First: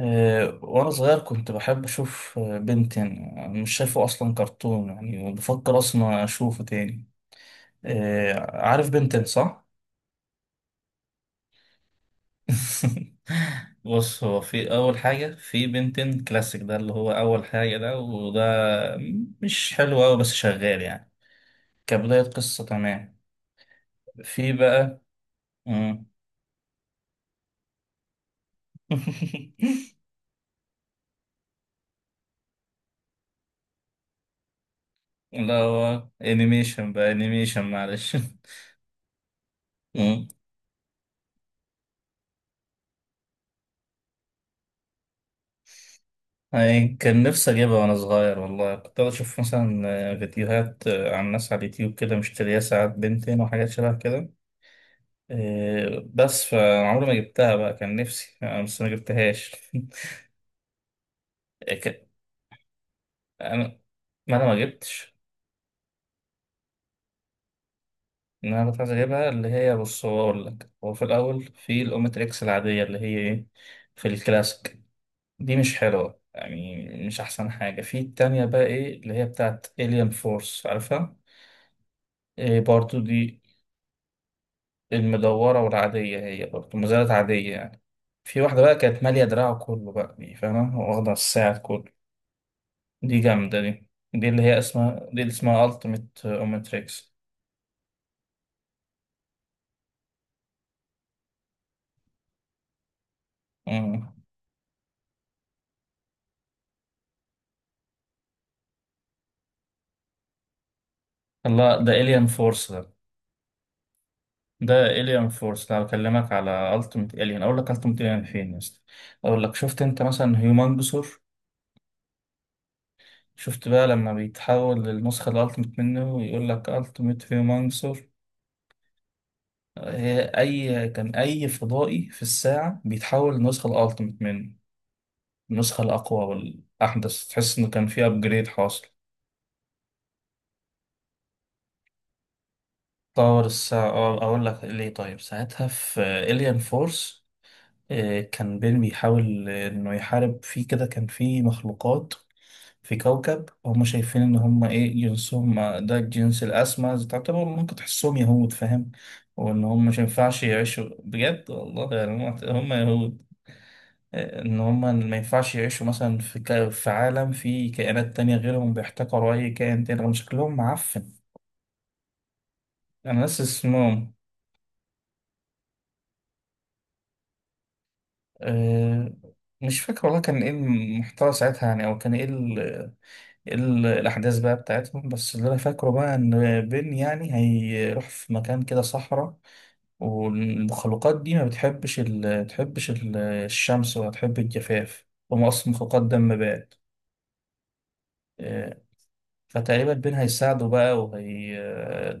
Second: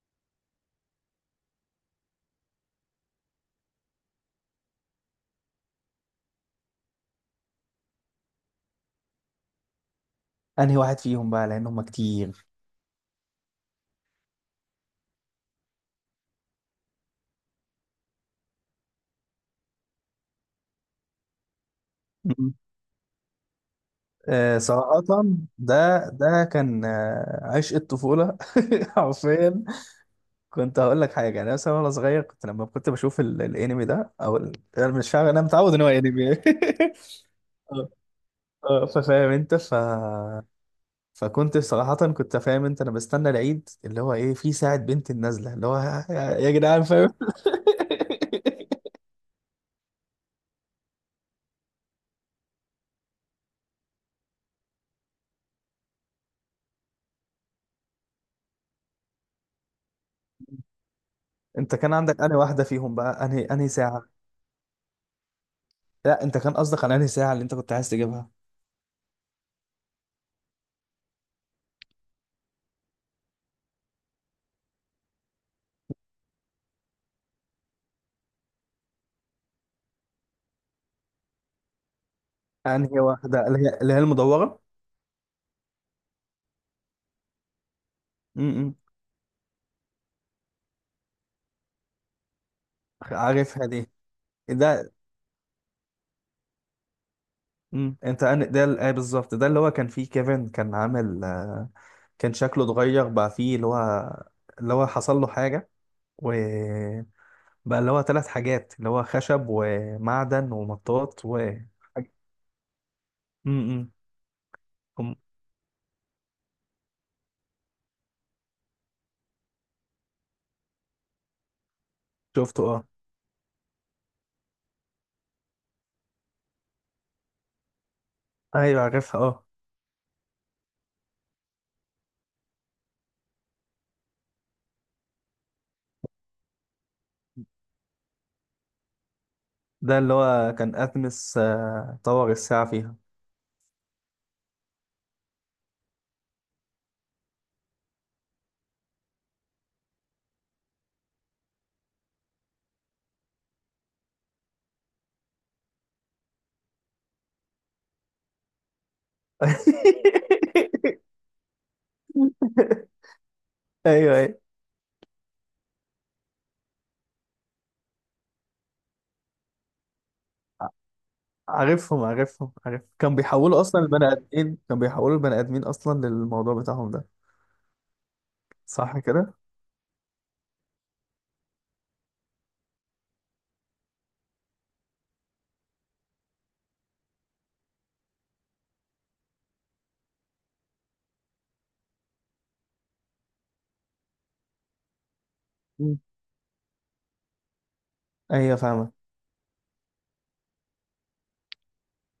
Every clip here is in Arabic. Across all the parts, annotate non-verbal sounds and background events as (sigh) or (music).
وأنا صغير كنت بحب أشوف بنتين. مش شايفه أصلا كرتون يعني، وبفكر أصلا أشوفه تاني. عارف بنتين صح؟ انهي واحد فيهم بقى لان هم كتير؟ (laughs) بص، هو في أول حاجة في بنتين كلاسيك، ده اللي هو أول حاجة، ده وده مش حلو أوي بس شغال يعني، كبداية مم. قصة تمام. في آه، بقى. صراحة ده مم. ده كان عشق الطفولة. (laughs) حرفيا. (laughs) كنت هقول لك حاجة يعني مثلا وانا صغير كنت لما كنت بشوف الانمي ده او انا مش فاهم، انا لا متعود ان هو هو انمي. انيميشن بقى، (laughs) انيميشن اه. معلش. ففاهم انت (laughs) فكنت صراحة كنت فاهم انت، انا بستنى العيد اللي هو ايه، في ساعة بنت النازلة اللي هو يا جدعان، يعني فاهم. (laughs) كان نفسي أجيبها وأنا صغير والله، كنت أشوف مثلا فيديوهات عن ناس على اليوتيوب كده مشتريها ساعات بنتين وحاجات شبه كده. إيه، بس فعمري ما جبتها بقى، كان نفسي أنا بس ما جبتهاش. (laughs) انت إيه، كان عندك انهي واحدة فيهم بقى، انهي أنا، ساعة؟ ما أنا ما جبتش. لا، انت كان قصدك على انهي ساعه اللي انت كنت عايز تجيبها. إن أنا كنت عايز أجيبها اللي هي، بص هو أقول لك، هو في الأول في الأومتريكس العادية اللي هي إيه، في الكلاسيك. دي مش حلوة يعني، مش أحسن حاجة. في التانية بقى إيه اللي هي بتاعت إليان فورس، عارفها؟ إيه برضو انهي دي واحده اللي هي المدوره. المدورة والعادية، هي برضه مزارات عادية يعني. في واحدة بقى امم، كانت مالية دراعه كله بقى، دي فاهمة، واخدة الساعة كله. دي جامدة عارفها دي. دي. دي اللي هي ده. اسمها، دي اللي اسمها ألتيميت أوميتريكس. انت ده ايه بالظبط ده اللي هو كان فيه كيفن كان عامل كان شكله اتغير بقى فيه اللي هو، اللي هو حصل له حاجه، وبقى اللي هو ثلاث حاجات، اللي هو خشب ومعدن ومطاط و الله، ده إليان فورس ده. امم ده إليان فورس، ده بكلمك على ألتيميت إليان. أقول لك ألتيميت إليان فين يا اسطى. أقول لك، شفت أنت مثلا هيومانجسور؟ شفته، اه. شفت بقى لما بيتحول للنسخة الألتيميت منه ويقول لك ألتيميت هيومانجسور. ايوه عارفها، اه. هي أي كان، أي فضائي في الساعة بيتحول للنسخة الألتيميت منه، النسخة الأقوى والأحدث، تحس إنه كان في أبجريد حاصل. ده اللي هو كان اتمس طور الساعه فيها. طور الساعة، أه أقول لك ليه. طيب، ساعتها في إليان فورس كان بين بيحاول إنه يحارب فيه كده، كان في مخلوقات في كوكب هم شايفين إن هم إيه، جنسهم ده الجنس الأسمى، تعتبر ممكن تحسهم يهود فاهم. وإن هم مش ينفعش يعيشوا (laughs) بجد والله، يعني هم يهود. ايوه، ايوه. ان هم ما ينفعش يعيشوا مثلا في عالم فيه كائنات تانية غيرهم، بيحتقروا اي كائن تاني رغم شكلهم معفن. عارف، كان انا ناسي بيحولوا اصلا البني اسمهم. ادمين، كان بيحولوا البني ادمين اصلا للموضوع بتاعهم ده. صح أه... كده. مش فاكر والله، كان ايه المحتوى ساعتها يعني، او كان ايه إيه الاحداث بقى بتاعتهم. بس اللي انا فاكره بقى ان بن يعني هيروح في مكان كده صحراء، والمخلوقات دي ما بتحبش الشمس ولا تحب الجفاف، هم اصلا مم. مخلوقات دم بارد. ايوه، فاهمه. فتقريبا بين هيساعده بقى، وهي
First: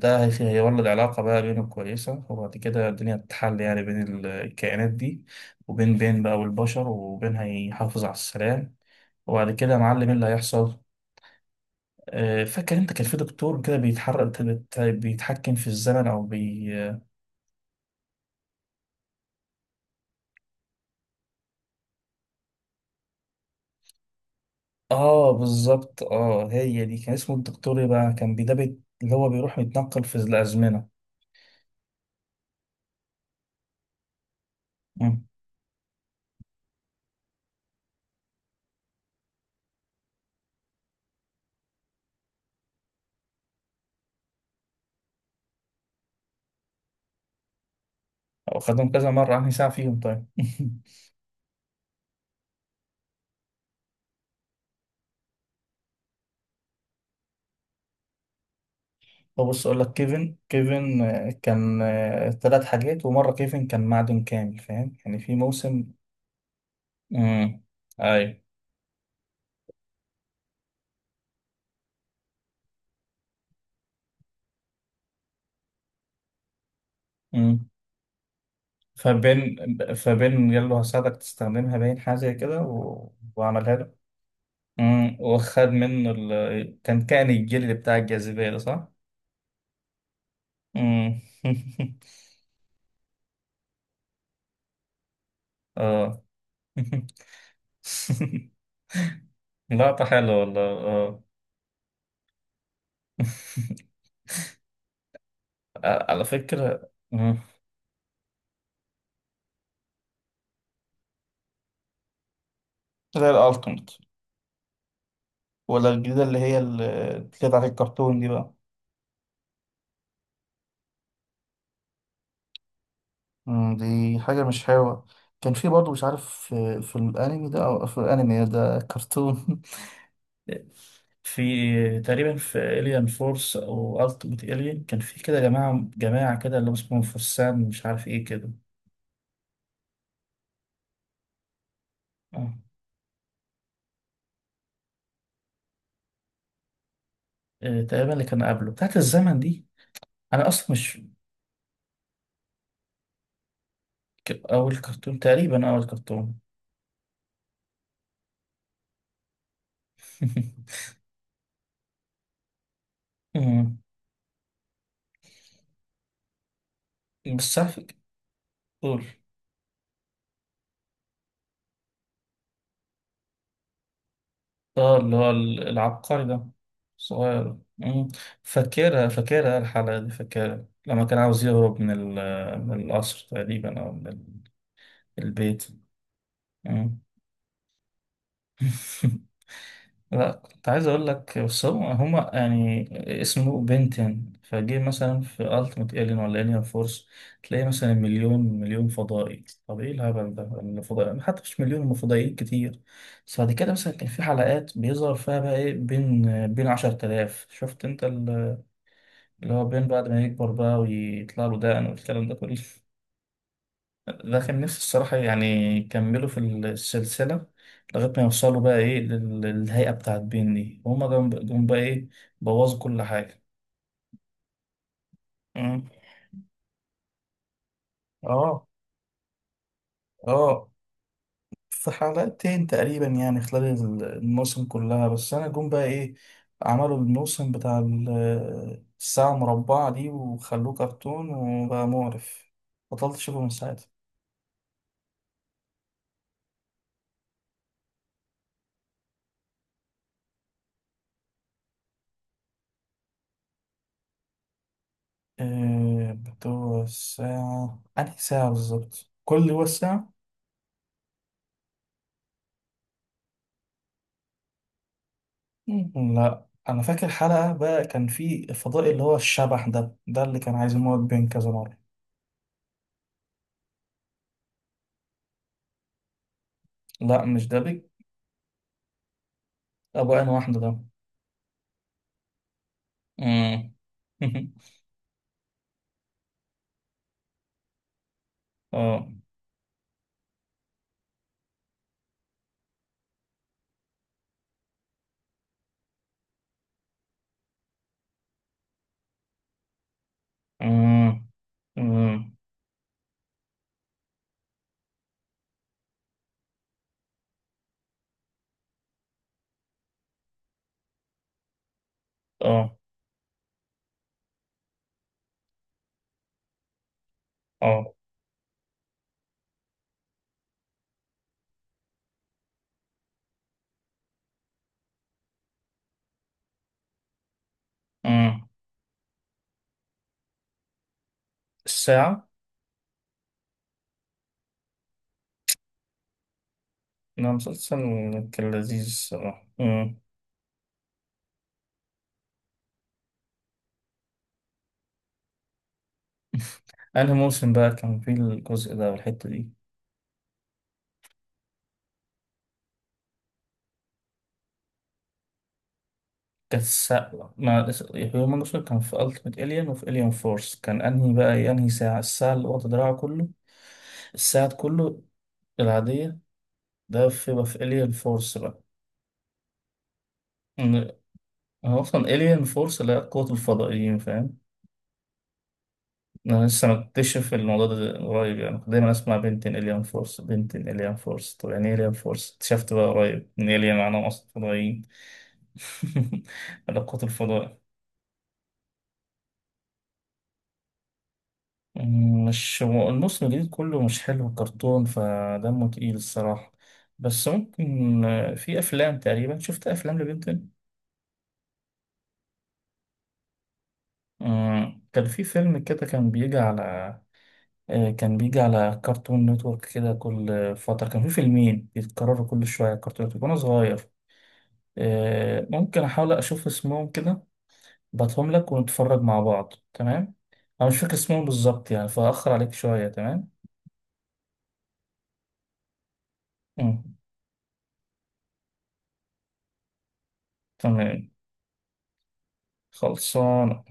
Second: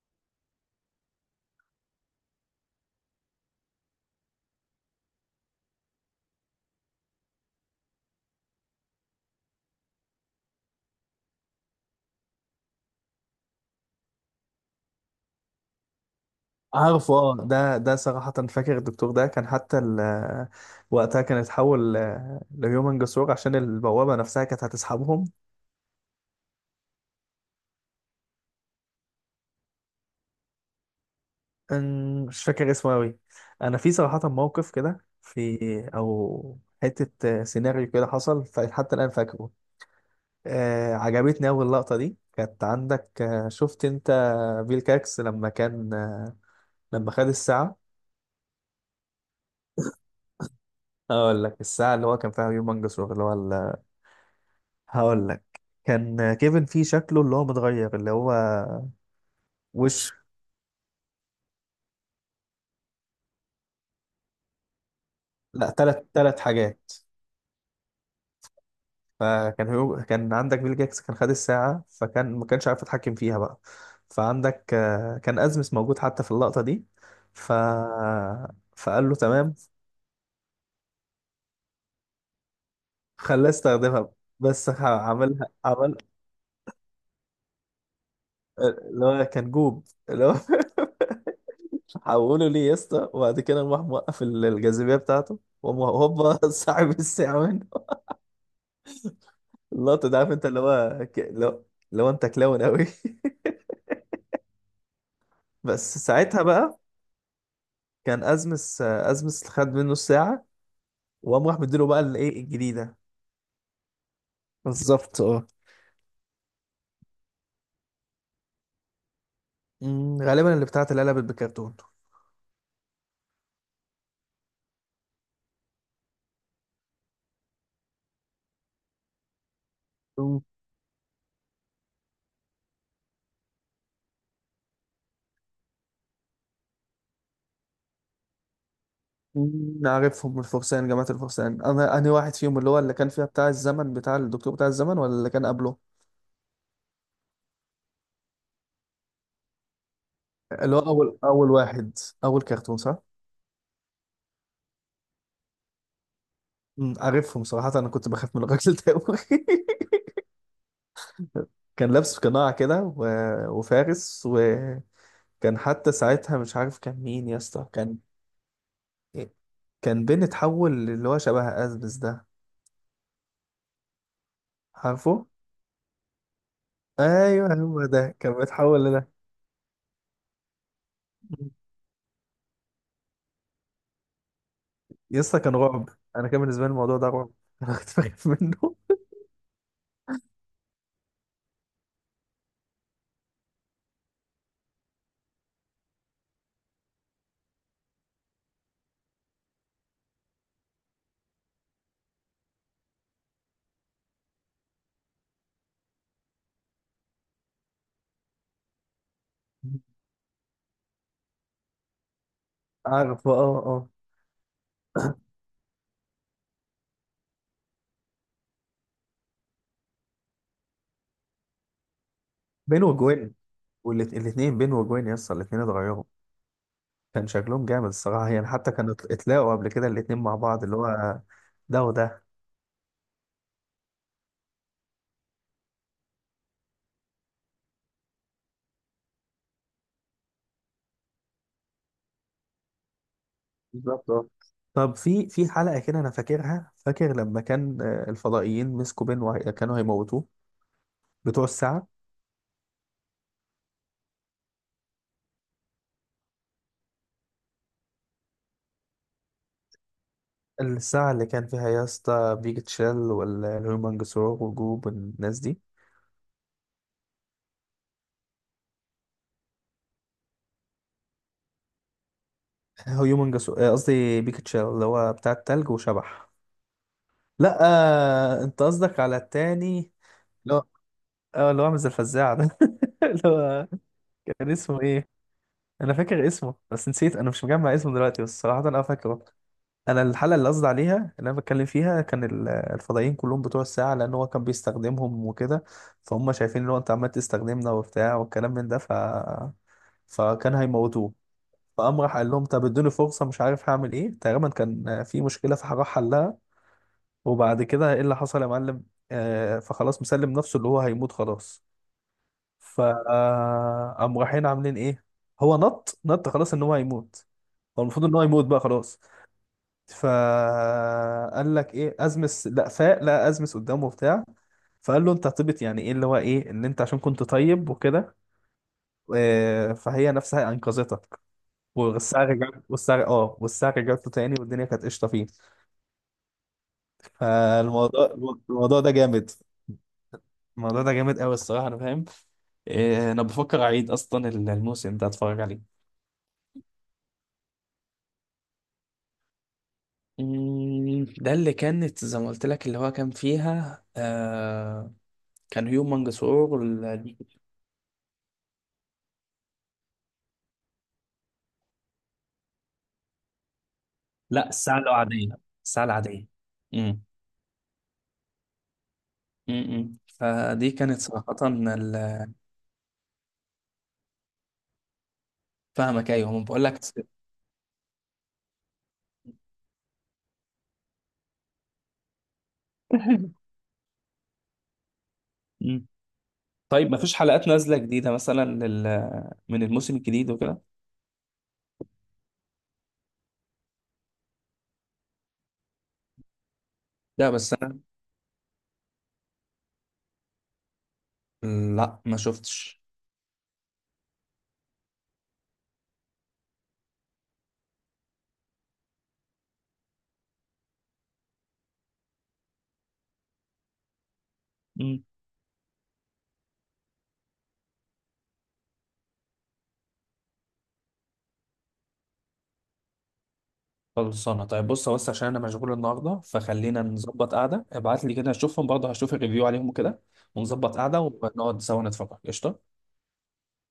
هيولد علاقة بقى بينه كويسة، وبعد كده الدنيا تتحل يعني بين الكائنات دي وبين بقى والبشر، وبين هيحافظ على السلام. وبعد كده يا معلم ايه اللي هيحصل. فاكر انت كان في دكتور كده بيتحرك بيتحكم في الزمن او بي. عارفه، اه. ده صراحه فاكر الدكتور ده، كان حتى وقتها كان اتحول ل- لهيومن جسور عشان البوابه نفسها كانت هتسحبهم. اه بالظبط، اه هي دي، كان اسمه الدكتور ايه بقى، كان بيدبت اللي هو بيروح يتنقل في الأزمنة. مش فاكر اسمه قوي. انا في صراحه موقف كده، مم. في او حته سيناريو كده حصل حتى الان فاكره. عجبتني أول لقطة، دي كانت عندك. شفت أنت بيل كاكس لما كان لما خد الساعة. أو خدهم كذا مرة، عني ساعة فيهم طيب. (laughs) أقول لك، الساعة اللي هو كان فيها هيومنجس اللي هو هقول لك، كان كيفن فيه شكله اللي هو متغير، اللي هو بص اقول لك، وش. كيفن، كان ثلاث حاجات، ومره كيفن كان معدن كامل فاهم يعني في لا، موسم. تلت حاجات. امم. اي. فكان كان عندك بيل جاكس كان خد الساعة فكان ما كانش عارف يتحكم فيها بقى. فعندك كان أزمس موجود حتى في اللقطة دي. ف... امم. فقال له تمام. فبين فبين قال له هساعدك تستخدمها، باين حاجه زي كده و... خلاه وعملها له. يستخدمها. بس امم، عملها، وخد عمل منه كان كائن الجلد بتاع الجاذبيه ده صح. اللي هو كان جوب اللي هو. (laughs) امم. (laughs) حوله ليه يا اسطى، وبعد كده راح موقف الجاذبيه بتاعته، وقام اه. هوبا (laughs) سحب الساعه منه. (laughs) لقطه اللقطه ده، عارف حلوه انت والله اللي هو اه. اللي هو، اللي هو انت كلاون قوي. (laughs) (laughs) بس على ساعتها بقى فكره، مم. كان ازمس خد منه الساعه، وقام راح مديله بقى الايه الجديده. زي الالتيميت بالظبط، اه. ولا الجديدة اللي هي اللي بتاعت الكرتون دي بقى؟ غالبا اللي بتاعت العلب بالكرتون. مم، دي حاجة مش حلوة. كان في برضه مش عارف، في الأنمي ده أو في الأنمي ده كرتون. أمم، (laughs) في تقريبا في إليان فورس أو ألتيميت إليان، كان في كده جماعة كده اللي هم اسمهم فرسان، مش عارف إيه كده. عارفهم الفرسان، جماعة الفرسان. أنا أنهي واحد آه. فيهم، اللي هو اللي كان فيها بتاع الزمن، بتاع الدكتور بتاع الزمن، ولا اللي كان قبله؟ تقريبا اللي كان قبله بتاعت الزمن دي. أنا أصلا اللي هو مش، اول واحد، اول كرتون، صح؟ أول كرتون تقريبا، أول كرتون. عارفهم. صراحة انا كنت بخاف من الراجل ده أوي. (laughs) (laughs) كان لابس قناع كده مم. وفارس، وكان حتى ساعتها مش عارف كان مين يا بس اسطى. عارف، كان قول. كان بين اتحول اللي هو شبه ازبس ده، اه اللي عارفه؟ هو العبقري ده، ايوه، صغير. هو مم. ده كان بيتحول فاكرها، لده. فاكرها الحلقة دي، فاكرها لما كان عاوز يهرب من من القصر تقريبا أو من يا اسطى، كان البيت. رعب. انا كان بالنسبة لي الموضوع مم. ده رعب. (laughs) انا كنت بخاف منه. (laughs) لا كنت عايز اقول لك، بس هم هما يعني اسمه بنتين فجه. مثلا في التيمت الين ولا الين فورس تلاقي مثلا مليون فضائي، طب ايه الهبل ده الفضائي، حتى مش مليون، هم فضائيين كتير. بس بعد كده مثلا كان في حلقات بيظهر فيها بقى ايه، بين 10,000، شفت انت اللي هو بين بعد ما يكبر بقى ويطلع له دقن والكلام ده كله. (laughs) عارفه، اه، اه. ده كان نفسي الصراحة يعني يكملوا في السلسلة لغاية ما يوصلوا بقى إيه للهيئة بتاعت بين دي، وهما جم بقى إيه، بوظوا بين كل وجوين، حاجة. والاتنين بين وجوين يا اسطى الاتنين مم. اتغيروا. كان شكلهم جامد الصراحة يعني، آه. حتى كانوا اتلاقوا قبل كده الاتنين مع بعض، آه. اللي هو ده في وده. حلقتين تقريبا يعني خلال الموسم كلها، بس أنا جم بقى إيه، عملوا الموسم بتاع الساعة المربعة دي، وخلوه كرتون وبقى مقرف، بطلت أشوفه من ساعتها. بالظبط، اه. طب في حلقة كده أنا فاكرها، فاكر لما كان الفضائيين مسكوا بين كانوا هيموتوه. بتوع الساعة. بتوع الساعة أنهي ساعة بالظبط؟ كل هو الساعة؟ الساعة اللي كان فيها يا اسطى بيك تشيل والهيومن جسور وجوب والناس دي. مم. لا انا فاكر حلقة بقى، كان في الفضائي اللي هو الشبح ده، ده اللي كان عايز يموت بين كذا مرة. هيومن جسور، قصدي بيك تشيل، اللي هو بتاع التلج وشبح. لا مش ده لا. بيك، انت قصدك على التاني، ابو عين اللي واحدة هو، ده. اه، اللي هو عامل زي الفزاعة ده. (laughs) اللي هو، امم. كان (laughs) اسمه ايه؟ انا فاكر اسمه بس نسيت، انا مش مجمع اسمه دلوقتي بس صراحه انا اه. فاكره. انا الحلقه اللي قصدي عليها اللي انا بتكلم فيها، كان الفضائيين كلهم بتوع الساعه لان هو كان بيستخدمهم وكده. فهم شايفين ان هو انت عمال تستخدمنا وبتاع والكلام من ده فكان هيموتوه. امم. فقام راح قال امم. لهم طب ادوني فرصه، مش عارف هعمل ايه، تقريبا كان في مشكله فراح حلها. وبعد كده ايه اللي حصل يا معلم. فخلاص مسلم نفسه اللي هو هيموت خلاص. اه. ف قام رايحين عاملين ايه. هو نط نط، خلاص ان هو هيموت. هو اه. المفروض ان هو يموت بقى خلاص. فقال لك ايه، ازمس، لا فاق، لا ازمس قدامه بتاع. فقال له انت هتبت، يعني ايه اللي هو ايه، ان انت عشان كنت طيب وكده. امم. فهي نفسها انقذتك. والساعه الساعة. رجعت، والساعه رجعت له تاني، والدنيا كانت قشطه فيك. ده مسلسل فالموضوع، كان الموضوع لذيذ ده جامد. الصراحة، امم. الموضوع ده جامد قوي الصراحه، انا فاهم. انا بفكر اعيد اصلا الموسم ده اتفرج عليه. (laughs) انهي موسم بقى كان فيه الجزء ده والحتة دي؟ ده اللي كانت زي ما قلت لك، اللي هو كان فيها كان هيوم منجسور كانت الساعة، ما هيومن جوسل كان في ألتيميت إليان، وفي إليان فورس كان أنهي بقى، أنهي ساعة؟ الساعة اللي واخدة دراعه كله لا، الساعة الساعة كله؟ العادية. الساعة العادية. العادية. مم. ده في بقى في إليان فورس بقى. مم، مم. فدي إن- كانت صراحة هو أصلا إليان فورس اللي هي قوة الفضائيين فاهم. فاهمك، ايوه، ما أنا بقول لسه لك. مكتشف الموضوع ده قريب يعني، كنت دايما أسمع بنتين إليان فورس بنتين إليان فورس، طب يعني إيه إليان فورس؟ اكتشفت بقى قريب (laughs) إن إليان معناهم أصلا فضائيين. مم. (laughs) ولا طيب، ما قوة فيش حلقات الفضاء. نازلة جديدة مثلا من الموسم الجديد وكده؟ مم، مش هو الموسم الجديد كله مش حلو كرتون، فدمه تقيل الصراحة. بس لا بس انا، ممكن في أفلام تقريبا، شفت أفلام لبنتين. لا ما شفتش. مم، كان في فيلم كده كان بيجي على كان بيجي على كرتون نتورك كده كل فترة، كان في فيلمين بيتكرروا كل شوية كرتون نتورك وأنا صغير. ممكن أحاول أشوف اسمهم كده، بعتهم لك ونتفرج مع بعض تمام. أنا مش فاكر اسمهم بالظبط يعني، فأخر عليك شوية تمام. خلصانه طيب، بص بس عشان انا مشغول النهارده فخلينا مم، نظبط قعده، ابعت لي كده اشوفهم برضه، هشوف الريفيو عليهم كده، ونظبط قعده تمام، ونقعد سوا نتفرج، قشطه. خلصان.